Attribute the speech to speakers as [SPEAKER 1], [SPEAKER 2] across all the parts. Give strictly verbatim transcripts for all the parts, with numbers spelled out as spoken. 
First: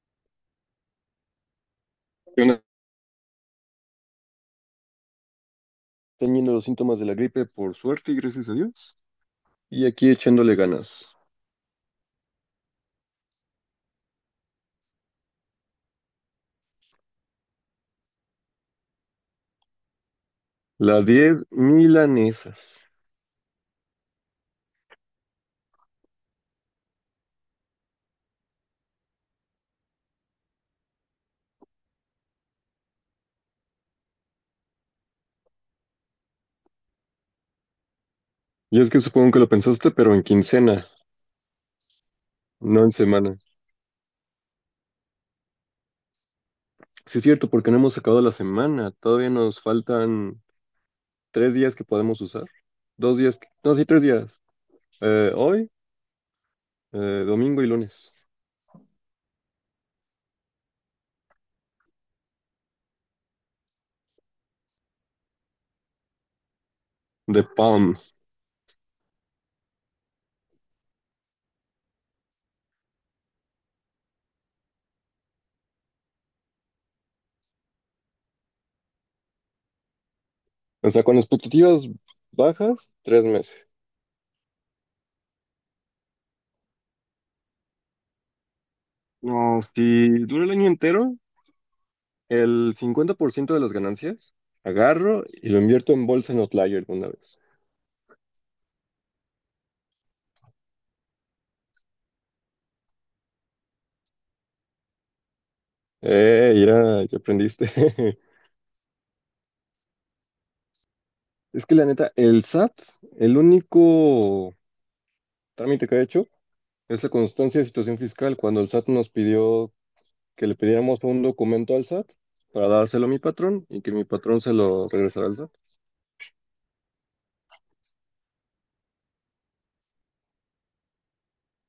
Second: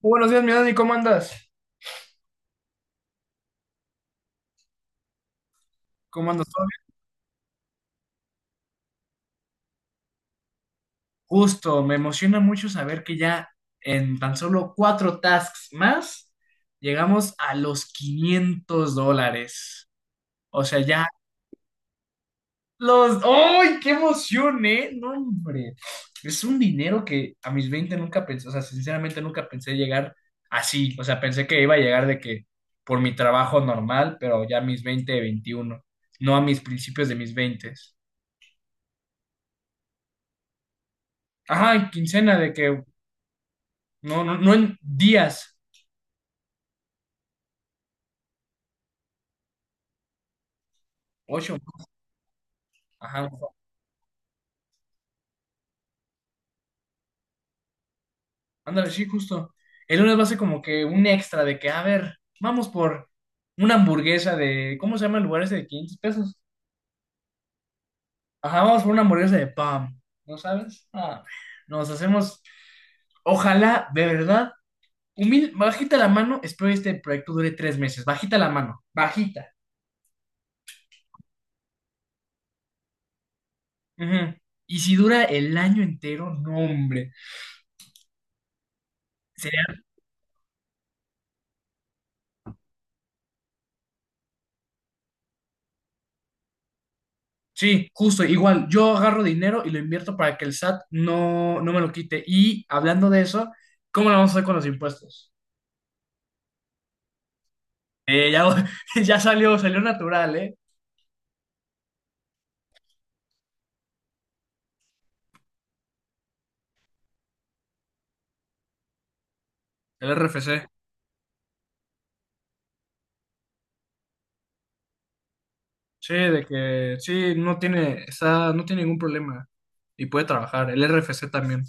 [SPEAKER 1] Buenos días, mi Dani, ¿cómo andas?
[SPEAKER 2] Están
[SPEAKER 1] ¿Cómo andas?
[SPEAKER 2] yendo
[SPEAKER 1] ¿Todo
[SPEAKER 2] los
[SPEAKER 1] bien?
[SPEAKER 2] síntomas de la gripe por suerte y gracias a Dios. Y aquí echándole ganas.
[SPEAKER 1] Justo, me emociona mucho saber que ya en tan solo cuatro tasks más llegamos a los quinientos dólares. O sea,
[SPEAKER 2] Las
[SPEAKER 1] ya
[SPEAKER 2] diez milanesas.
[SPEAKER 1] los... ¡Ay, qué emoción, eh! No, hombre. Es un dinero que a mis veinte nunca pensé, o sea, sinceramente nunca pensé llegar así. O sea, pensé que iba a llegar de que por mi trabajo normal, pero ya a mis veinte, veintiuno. No a mis principios de mis veinte.
[SPEAKER 2] Y es que supongo que lo pensaste, pero en quincena,
[SPEAKER 1] Ajá, en quincena de
[SPEAKER 2] no
[SPEAKER 1] que
[SPEAKER 2] en semana.
[SPEAKER 1] no, no, no en días.
[SPEAKER 2] Sí es cierto, porque no hemos acabado la semana. Todavía nos faltan tres
[SPEAKER 1] Ocho.
[SPEAKER 2] días que podemos usar. Dos
[SPEAKER 1] Ajá.
[SPEAKER 2] días, que- no, sí, tres días. Eh, hoy, eh, domingo y lunes.
[SPEAKER 1] Ándale, sí, justo. El lunes va a ser como que un extra de que, a ver, vamos por una hamburguesa de, ¿cómo se llama el lugar ese de quinientos pesos?
[SPEAKER 2] De PAM.
[SPEAKER 1] Ajá, vamos por una hamburguesa de pan. ¿No sabes? Ah, nos hacemos, ojalá, de verdad, humilde, bajita la mano, espero que este proyecto dure tres meses. Bajita la mano, bajita.
[SPEAKER 2] O sea, con expectativas bajas, tres meses.
[SPEAKER 1] Ujú. Y si dura el año entero, no, hombre.
[SPEAKER 2] No, si dura el año entero, el cincuenta por ciento de las ganancias agarro y lo invierto en bolsa en Outlier una vez.
[SPEAKER 1] Sí, justo, igual, yo agarro dinero y lo invierto para que el S A T no, no me lo quite. Y hablando de eso, ¿cómo lo vamos a hacer con los impuestos?
[SPEAKER 2] Eh, mira, ya aprendiste.
[SPEAKER 1] Eh, ya, ya salió, salió natural, ¿eh?
[SPEAKER 2] Es que la neta, el SAT, el único trámite que ha hecho es la constancia de situación fiscal. Cuando el SAT nos pidió
[SPEAKER 1] El
[SPEAKER 2] que le
[SPEAKER 1] R F C.
[SPEAKER 2] pidiéramos un documento al SAT para dárselo a mi patrón y que mi patrón se lo regresara al SAT.
[SPEAKER 1] Sí, de que sí, no tiene, está, no tiene ningún problema y puede trabajar. El R F C también.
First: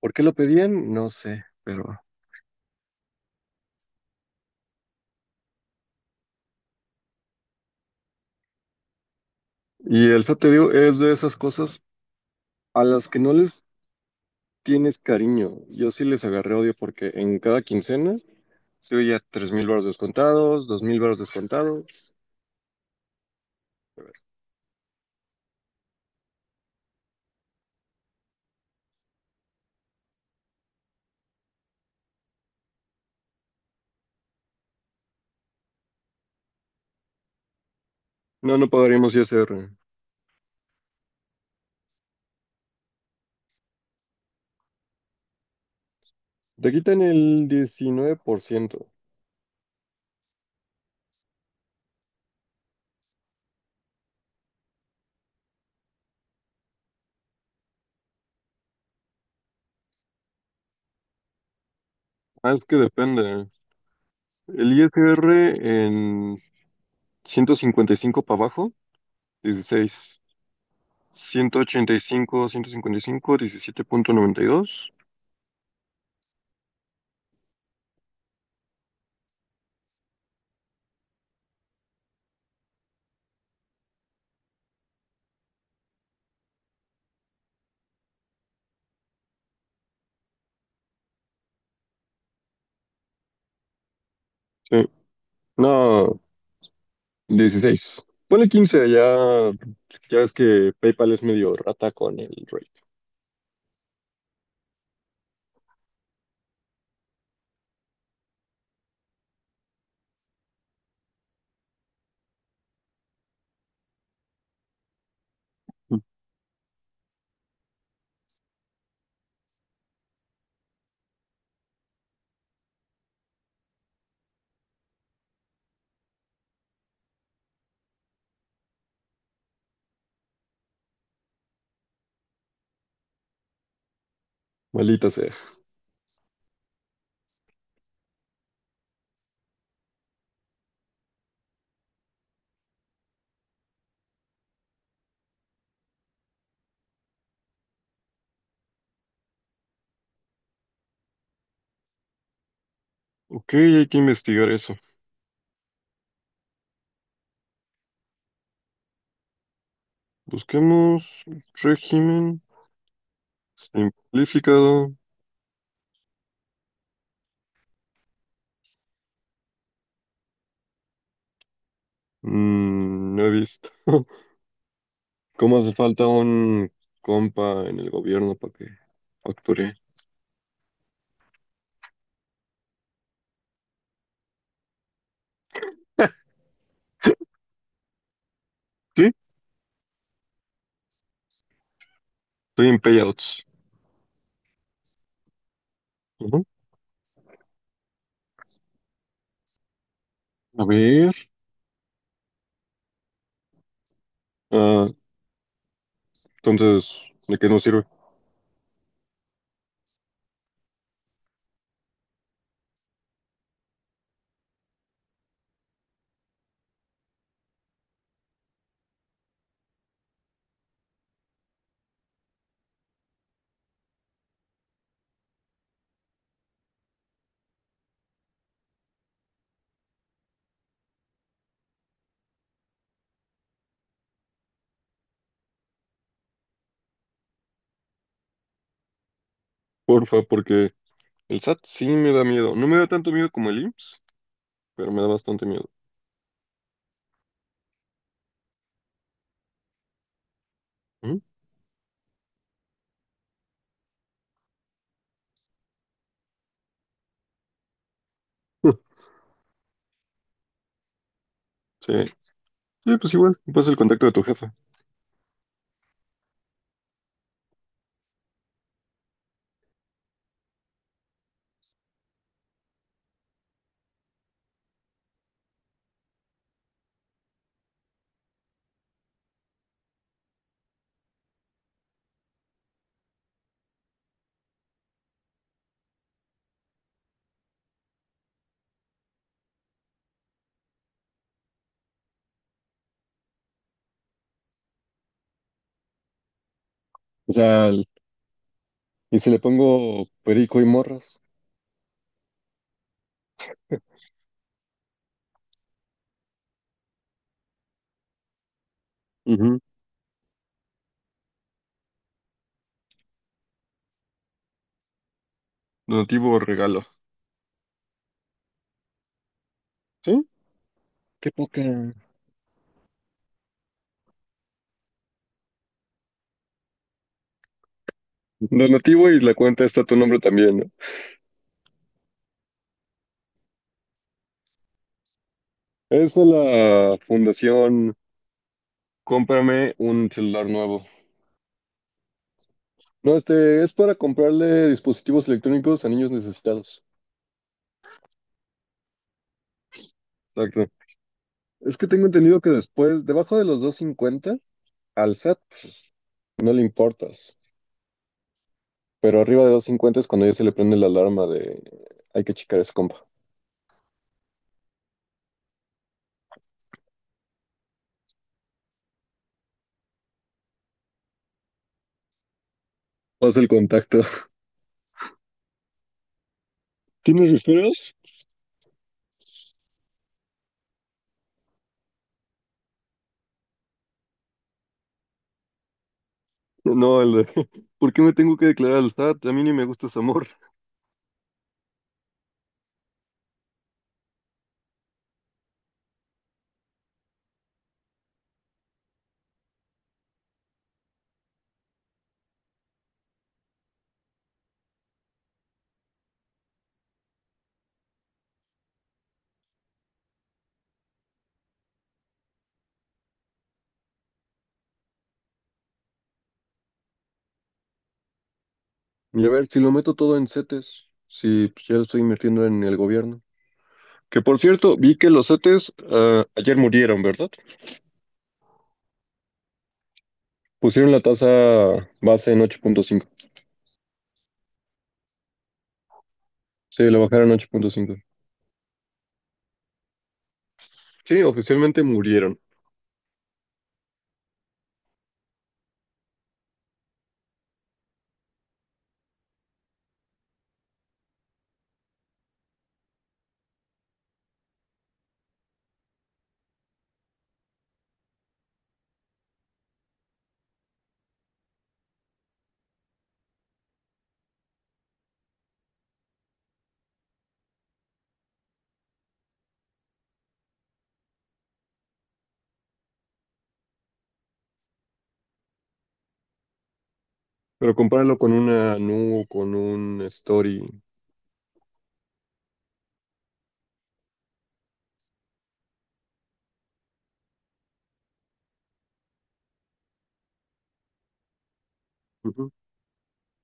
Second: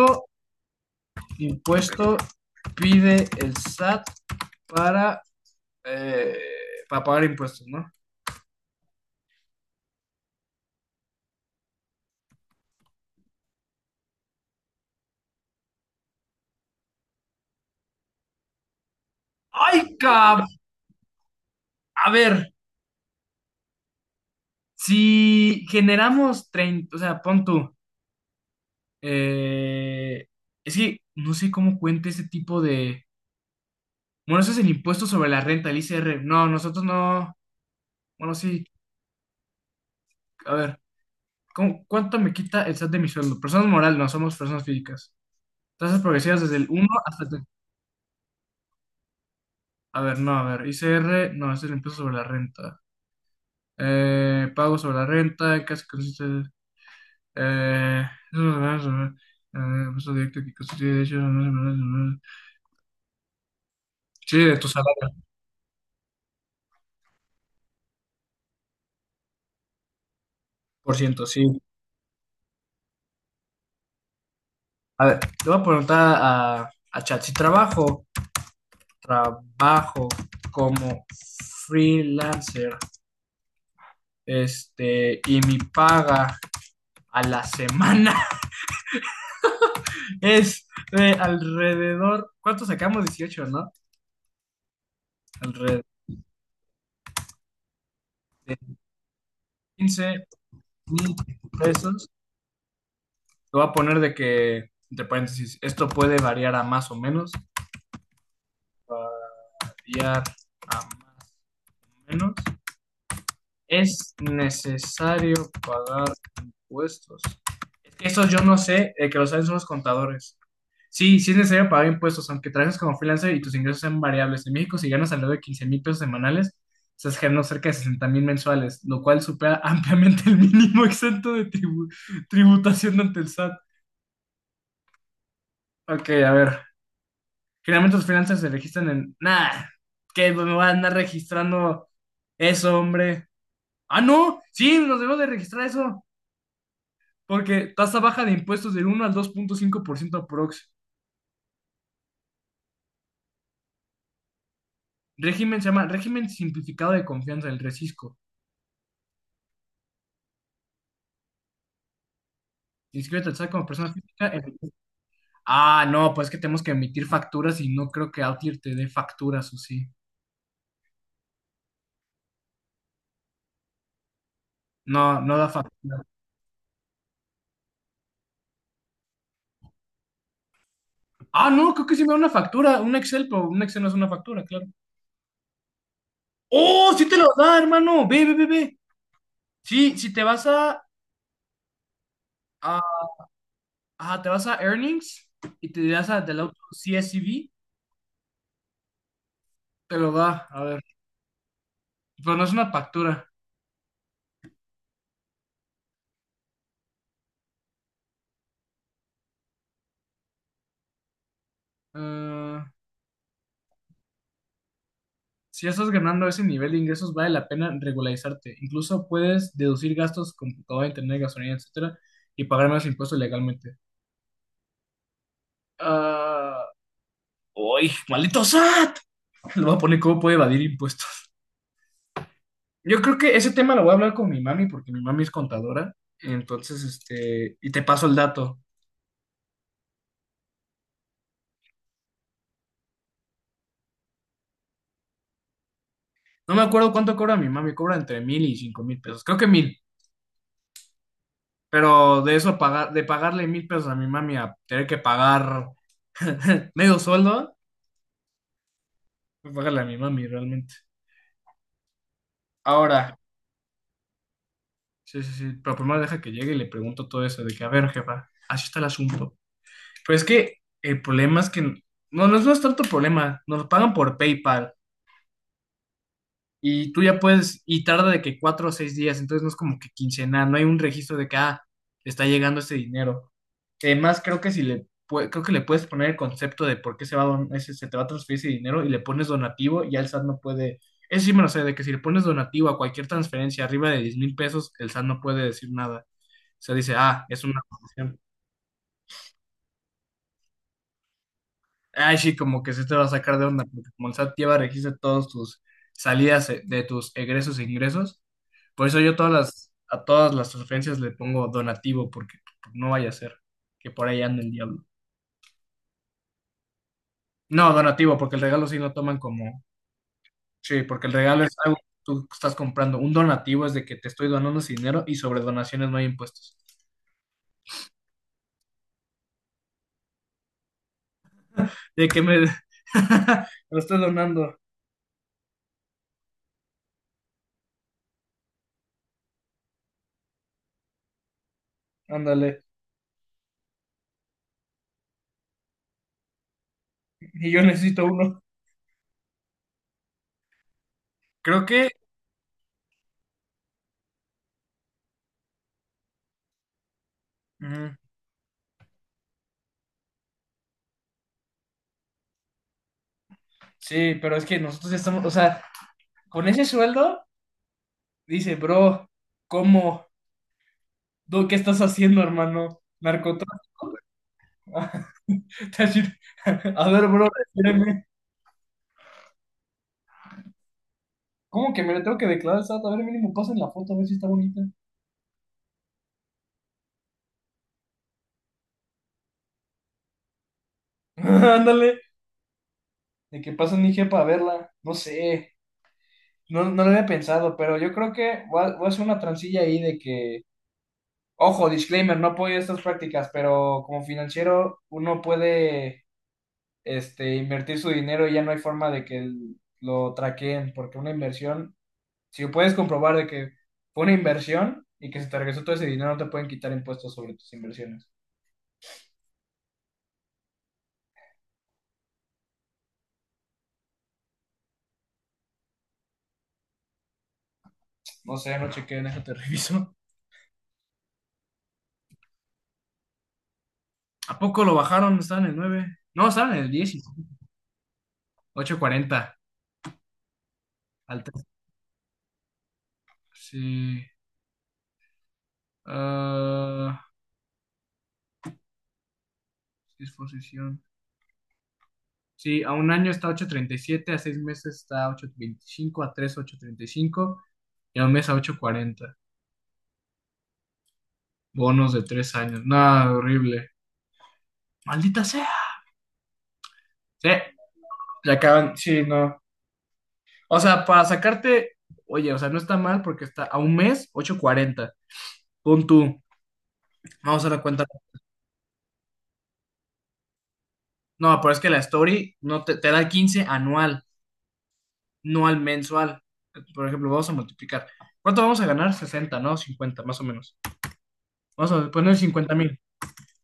[SPEAKER 2] ¿Por qué lo pedían? No sé, pero...
[SPEAKER 1] impuesto pide el S A T para, eh, para pagar impuestos, no?
[SPEAKER 2] Y el SAT, te digo, es de esas cosas a las que no les tienes cariño. Yo sí les agarré odio porque en cada quincena estoy ya tres mil baros
[SPEAKER 1] ¡Ay, cab!
[SPEAKER 2] descontados, dos mil baros descontados.
[SPEAKER 1] A ver, si generamos treinta, o sea, pon tú, eh, es que no sé cómo cuenta ese tipo de... Bueno, eso es el impuesto sobre la renta, el I C R. No, nosotros no... Bueno,
[SPEAKER 2] No,
[SPEAKER 1] sí,
[SPEAKER 2] no pagaríamos I S R.
[SPEAKER 1] a ver, ¿cómo- ¿cuánto me quita el S A T de mi sueldo? Personas morales, no, somos personas físicas. Tasas progresivas desde el
[SPEAKER 2] Te
[SPEAKER 1] uno
[SPEAKER 2] quitan
[SPEAKER 1] hasta... el tre-
[SPEAKER 2] el diecinueve por ciento.
[SPEAKER 1] A ver, no, a ver, I C R, no, es el impuesto sobre la renta. Eh, pago sobre la renta, casi consiste... Eh, eh, impuesto directo que constituye derechos... no, no, no, no, no, no.
[SPEAKER 2] Ah, es que depende.
[SPEAKER 1] Sí, de tu
[SPEAKER 2] El
[SPEAKER 1] salario,
[SPEAKER 2] I S R en ciento cincuenta y cinco para abajo, dieciséis,
[SPEAKER 1] por ciento,
[SPEAKER 2] ciento ciento
[SPEAKER 1] sí.
[SPEAKER 2] ochenta y y cinco cinco cincuenta dieciséis. ciento ochenta y cinco, ciento cincuenta y cinco, diecisiete punto noventa y dos.
[SPEAKER 1] A ver, le voy a preguntar a, a, Chat, si trabajo, trabajo como freelancer, este, y mi paga a la semana es de alrededor, ¿cuánto sacamos? Dieciocho, ¿no?
[SPEAKER 2] Sí.
[SPEAKER 1] Alrededor
[SPEAKER 2] No, dieciséis. Ponle
[SPEAKER 1] de
[SPEAKER 2] quince ya, ya
[SPEAKER 1] quince
[SPEAKER 2] ves que PayPal
[SPEAKER 1] mil
[SPEAKER 2] es medio rata
[SPEAKER 1] pesos.
[SPEAKER 2] con el rate.
[SPEAKER 1] Te voy a poner de que, entre paréntesis, esto puede variar a más o menos, variar a más o menos. ¿Es necesario pagar impuestos? Es que eso yo no sé, eh, que lo saben son los contadores. Sí, sí es necesario pagar impuestos, aunque trabajes como freelancer y tus ingresos sean variables. En México, si ganas alrededor de quince mil pesos semanales, estás generando cerca de sesenta mil mensuales, lo cual supera ampliamente el mínimo exento de tribu- tributación ante el S A T.
[SPEAKER 2] Maldita sea.
[SPEAKER 1] Ok, a ver. Generalmente los freelancers se registran en... Nah, que pues me van a andar registrando eso, hombre. Ah, no, sí, nos debemos de registrar eso. Porque tasa baja de impuestos del uno al dos punto cinco por ciento aprox.
[SPEAKER 2] Ok, hay que investigar eso.
[SPEAKER 1] Régimen se llama Régimen Simplificado de Confianza, el RECISCO.
[SPEAKER 2] Busquemos régimen
[SPEAKER 1] Inscríbete al S A T como persona física. en-
[SPEAKER 2] Simplificado,
[SPEAKER 1] Ah, no, pues que tenemos que emitir facturas y no creo que Outlier te dé facturas o sí.
[SPEAKER 2] mm, no he visto.
[SPEAKER 1] No, no da
[SPEAKER 2] ¿Cómo hace
[SPEAKER 1] factura.
[SPEAKER 2] falta un compa en el gobierno para que facture?
[SPEAKER 1] Ah, no, creo que sí me da una factura, un Excel, pero un Excel no es una factura, claro. ¡Oh, sí te lo da, hermano! Ve, ve, ve, ve.
[SPEAKER 2] Sí,
[SPEAKER 1] Sí, si te vas a,
[SPEAKER 2] estoy en
[SPEAKER 1] a,
[SPEAKER 2] payouts.
[SPEAKER 1] ajá, te vas a Earnings y te das a del
[SPEAKER 2] Ujú.
[SPEAKER 1] auto C S V, te lo da. A
[SPEAKER 2] A
[SPEAKER 1] ver,
[SPEAKER 2] ver,
[SPEAKER 1] pero no es una factura.
[SPEAKER 2] ah, entonces, ¿de qué nos sirve?
[SPEAKER 1] Ah, si estás ganando ese nivel de ingresos, vale la pena regularizarte. Incluso puedes deducir gastos, computadora, internet, gasolina, etcétera, y pagar menos impuestos legalmente. Ah, ¡uy! ¡Maldito S A T! Le voy a poner cómo puede evadir impuestos. Yo creo que ese tema lo voy a hablar con mi mami, porque mi mami es contadora. Entonces, este, y te paso el dato.
[SPEAKER 2] Porfa, porque el SAT sí me da miedo. No me da tanto miedo como el IMSS, pero me da bastante miedo.
[SPEAKER 1] No me acuerdo cuánto cobra mi mami, cobra entre mil y cinco mil pesos. Creo que mil.
[SPEAKER 2] Ujú.
[SPEAKER 1] Pero de eso pagar, de pagarle mil pesos a mi mami a tener que pagar medio sueldo. Pues págale a mi mami, realmente.
[SPEAKER 2] Sí, sí, pues
[SPEAKER 1] Ahora,
[SPEAKER 2] igual, me pasa el contacto de tu jefa.
[SPEAKER 1] sí, sí, sí, pero primero deja que llegue y le pregunto todo eso, de que, a ver, jefa, así está el asunto. Pero es que el problema es que, no, no, no es tanto problema, nos pagan por PayPal, y tú ya puedes, y tarda de que cuatro o seis días, entonces no es como que quincenal, no hay un registro de que, ah, le está llegando este dinero. Además, creo que si le, pue- creo que le puedes poner el concepto de por qué se va a don- ese- se te va a transferir ese dinero y le pones donativo, ya el S A T no puede, eso sí me lo sé, de que si le pones donativo a cualquier transferencia arriba de diez mil pesos, el S A T no puede decir nada. O sea, dice, ah,
[SPEAKER 2] O
[SPEAKER 1] es una
[SPEAKER 2] sea, el-
[SPEAKER 1] donación.
[SPEAKER 2] y si le pongo perico y morras.
[SPEAKER 1] Ay, sí, como que se te va a sacar de onda, porque como el S A T lleva registro de todos tus salidas, eh, de tus egresos e ingresos. Por eso yo todas
[SPEAKER 2] Ujú.
[SPEAKER 1] las, a todas las sugerencias le pongo donativo, porque no vaya a ser que por ahí ande el diablo.
[SPEAKER 2] Donativo o regalo.
[SPEAKER 1] No, donativo, porque el regalo sí lo toman como,
[SPEAKER 2] ¿Sí?
[SPEAKER 1] sí, porque el
[SPEAKER 2] Qué
[SPEAKER 1] regalo es algo que
[SPEAKER 2] poca.
[SPEAKER 1] tú estás comprando. Un donativo es de que te estoy donando ese dinero y sobre donaciones no hay impuestos.
[SPEAKER 2] Donativo y la cuenta está a tu nombre también, ¿no?
[SPEAKER 1] De que me, me lo estoy donando,
[SPEAKER 2] Es de la fundación Cómprame un celular nuevo.
[SPEAKER 1] ándale,
[SPEAKER 2] No, este es para comprarle dispositivos electrónicos a niños necesitados.
[SPEAKER 1] y yo necesito uno.
[SPEAKER 2] Exacto.
[SPEAKER 1] Creo
[SPEAKER 2] Es que
[SPEAKER 1] que,
[SPEAKER 2] tengo entendido que después, debajo de los doscientos cincuenta, al SAT pues, no le importas.
[SPEAKER 1] mm,
[SPEAKER 2] Pero arriba de doscientos cincuenta es cuando ya se le prende la alarma de hay que checar ese compa.
[SPEAKER 1] sí, pero es que nosotros ya estamos, o sea, con ese sueldo, dice, bro, ¿cómo? ¿Tú qué estás haciendo, hermano?
[SPEAKER 2] Haz el
[SPEAKER 1] ¿Narcotráfico?
[SPEAKER 2] contacto.
[SPEAKER 1] A ver, bro,
[SPEAKER 2] ¿Tienes refereos?
[SPEAKER 1] espérenme. ¿Cómo que me lo tengo que declarar al S A T? A ver, mínimo, pasen la foto, a ver si está bonita.
[SPEAKER 2] No, el de ¿por qué me tengo que declarar al SAT? A mí ni me gusta ese amor.
[SPEAKER 1] Ándale. De que pasen I G para verla. No sé. No, no lo había pensado, pero yo creo que voy a, voy a hacer una transilla ahí de que. Ojo, disclaimer, no apoyo estas prácticas, pero como financiero uno puede, este, invertir su dinero y ya no hay forma de que el- lo traqueen, porque una inversión, si puedes comprobar de que fue una inversión y que se te regresó todo ese dinero, no te pueden quitar impuestos sobre tus inversiones.
[SPEAKER 2] Y a ver, si lo meto todo en CETES, si pues, ya lo estoy invirtiendo en el gobierno. Que por cierto, vi que los CETES ah, ayer murieron, ¿verdad?
[SPEAKER 1] No sé, no chequé, déjate reviso.
[SPEAKER 2] Pusieron la tasa base en ocho punto cinco.
[SPEAKER 1] ¿A poco lo bajaron? Estaban en el nueve. No, estaban en el
[SPEAKER 2] Sí,
[SPEAKER 1] diez
[SPEAKER 2] la bajaron a ocho punto cinco.
[SPEAKER 1] ocho cuarenta. Al
[SPEAKER 2] Sí,
[SPEAKER 1] tres.
[SPEAKER 2] oficialmente murieron.
[SPEAKER 1] Sí. Ah, sí, sí, a un año está ocho treinta y siete, a seis meses está ocho veinticinco, a tres ocho treinta y cinco, y a un mes a ocho cuarenta. Bonos de tres años. Nada horrible. Maldita sea. Sí, ya acaban. Sí, no. O sea, para sacarte. Oye, o sea, no está mal porque está a un mes ocho cuarenta. Pon tú. Vamos a la
[SPEAKER 2] Pero
[SPEAKER 1] cuenta.
[SPEAKER 2] compáralo con una Nu, con un Story,
[SPEAKER 1] No, pero es que la story no te, te da quince anual, no al mensual. Por ejemplo, vamos a multiplicar. ¿Cuánto vamos a ganar? Sesenta, ¿no? Cincuenta, más o menos. Vamos a poner
[SPEAKER 2] ujú,
[SPEAKER 1] cincuenta mil.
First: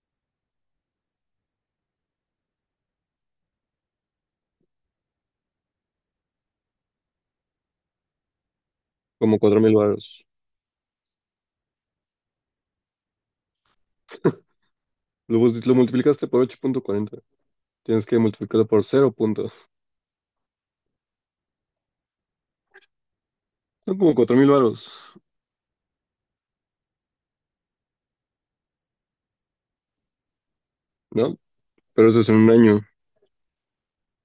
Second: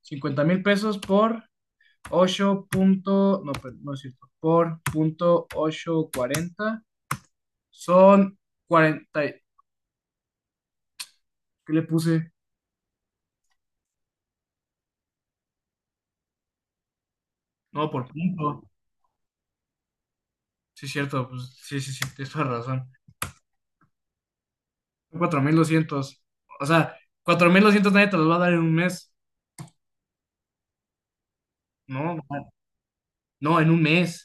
[SPEAKER 1] Cincuenta mil pesos por ocho punto, no, pues, no es cierto, por punto ocho cuarenta. Son cuarenta y-
[SPEAKER 2] como cuatro mil varos.
[SPEAKER 1] ¿qué le puse?
[SPEAKER 2] Lo, bus- lo multiplicaste por ocho punto cuarenta.
[SPEAKER 1] No, por
[SPEAKER 2] Tienes que
[SPEAKER 1] punto.
[SPEAKER 2] multiplicarlo por cero punto.
[SPEAKER 1] Sí, es cierto, pues sí, sí, sí, tienes toda la razón.
[SPEAKER 2] Son como cuatro mil varos,
[SPEAKER 1] Son cuatro mil doscientos. O sea, cuatro mil doscientos nadie te los va a dar en un mes.
[SPEAKER 2] ¿no? Pero
[SPEAKER 1] No,
[SPEAKER 2] eso es en un año,
[SPEAKER 1] no, en un mes.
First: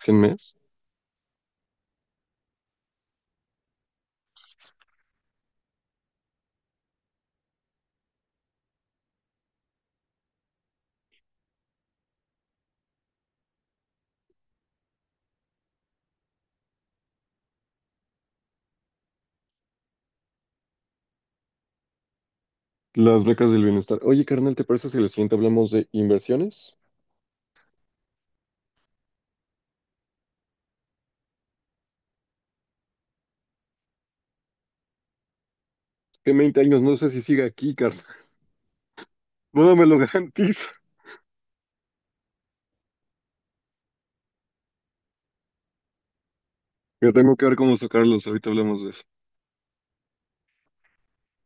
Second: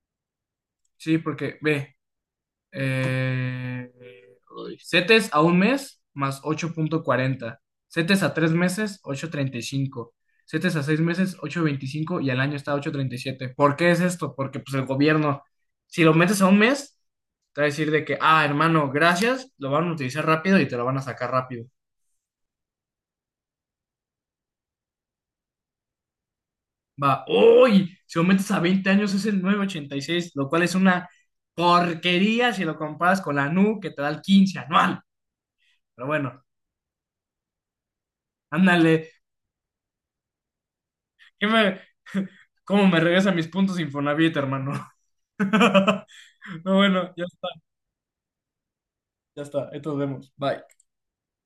[SPEAKER 2] cien meses.
[SPEAKER 1] Sí, porque ve, eh, uy, CETES a un mes más ocho punto cuarenta, CETES a tres meses ocho punto treinta y cinco, CETES a seis meses ocho punto veinticinco, y al año está ocho punto treinta y siete. ¿Por qué es esto? Porque pues el gobierno, si lo metes a un mes, te va a decir de que, ah, hermano, gracias, lo van a utilizar rápido y te lo van a sacar rápido.
[SPEAKER 2] Las becas del bienestar. Oye, carnal, ¿te parece si la siguiente hablamos de inversiones?
[SPEAKER 1] Va, uy, si lo metes a veinte años es el nueve punto ochenta y seis, lo cual es una porquería si lo comparas con la NU que te da el quince anual. Pero
[SPEAKER 2] Que en
[SPEAKER 1] bueno,
[SPEAKER 2] veinte años no sé si siga aquí, carnal.
[SPEAKER 1] ándale,
[SPEAKER 2] No me lo garantizo.
[SPEAKER 1] ¿qué me, cómo me regresa mis puntos Infonavit, hermano? No,
[SPEAKER 2] Yo
[SPEAKER 1] bueno, ya
[SPEAKER 2] tengo que
[SPEAKER 1] está,
[SPEAKER 2] ver cómo sacarlos. Ahorita hablamos de eso.
[SPEAKER 1] ya está. Entonces vemos. Bye.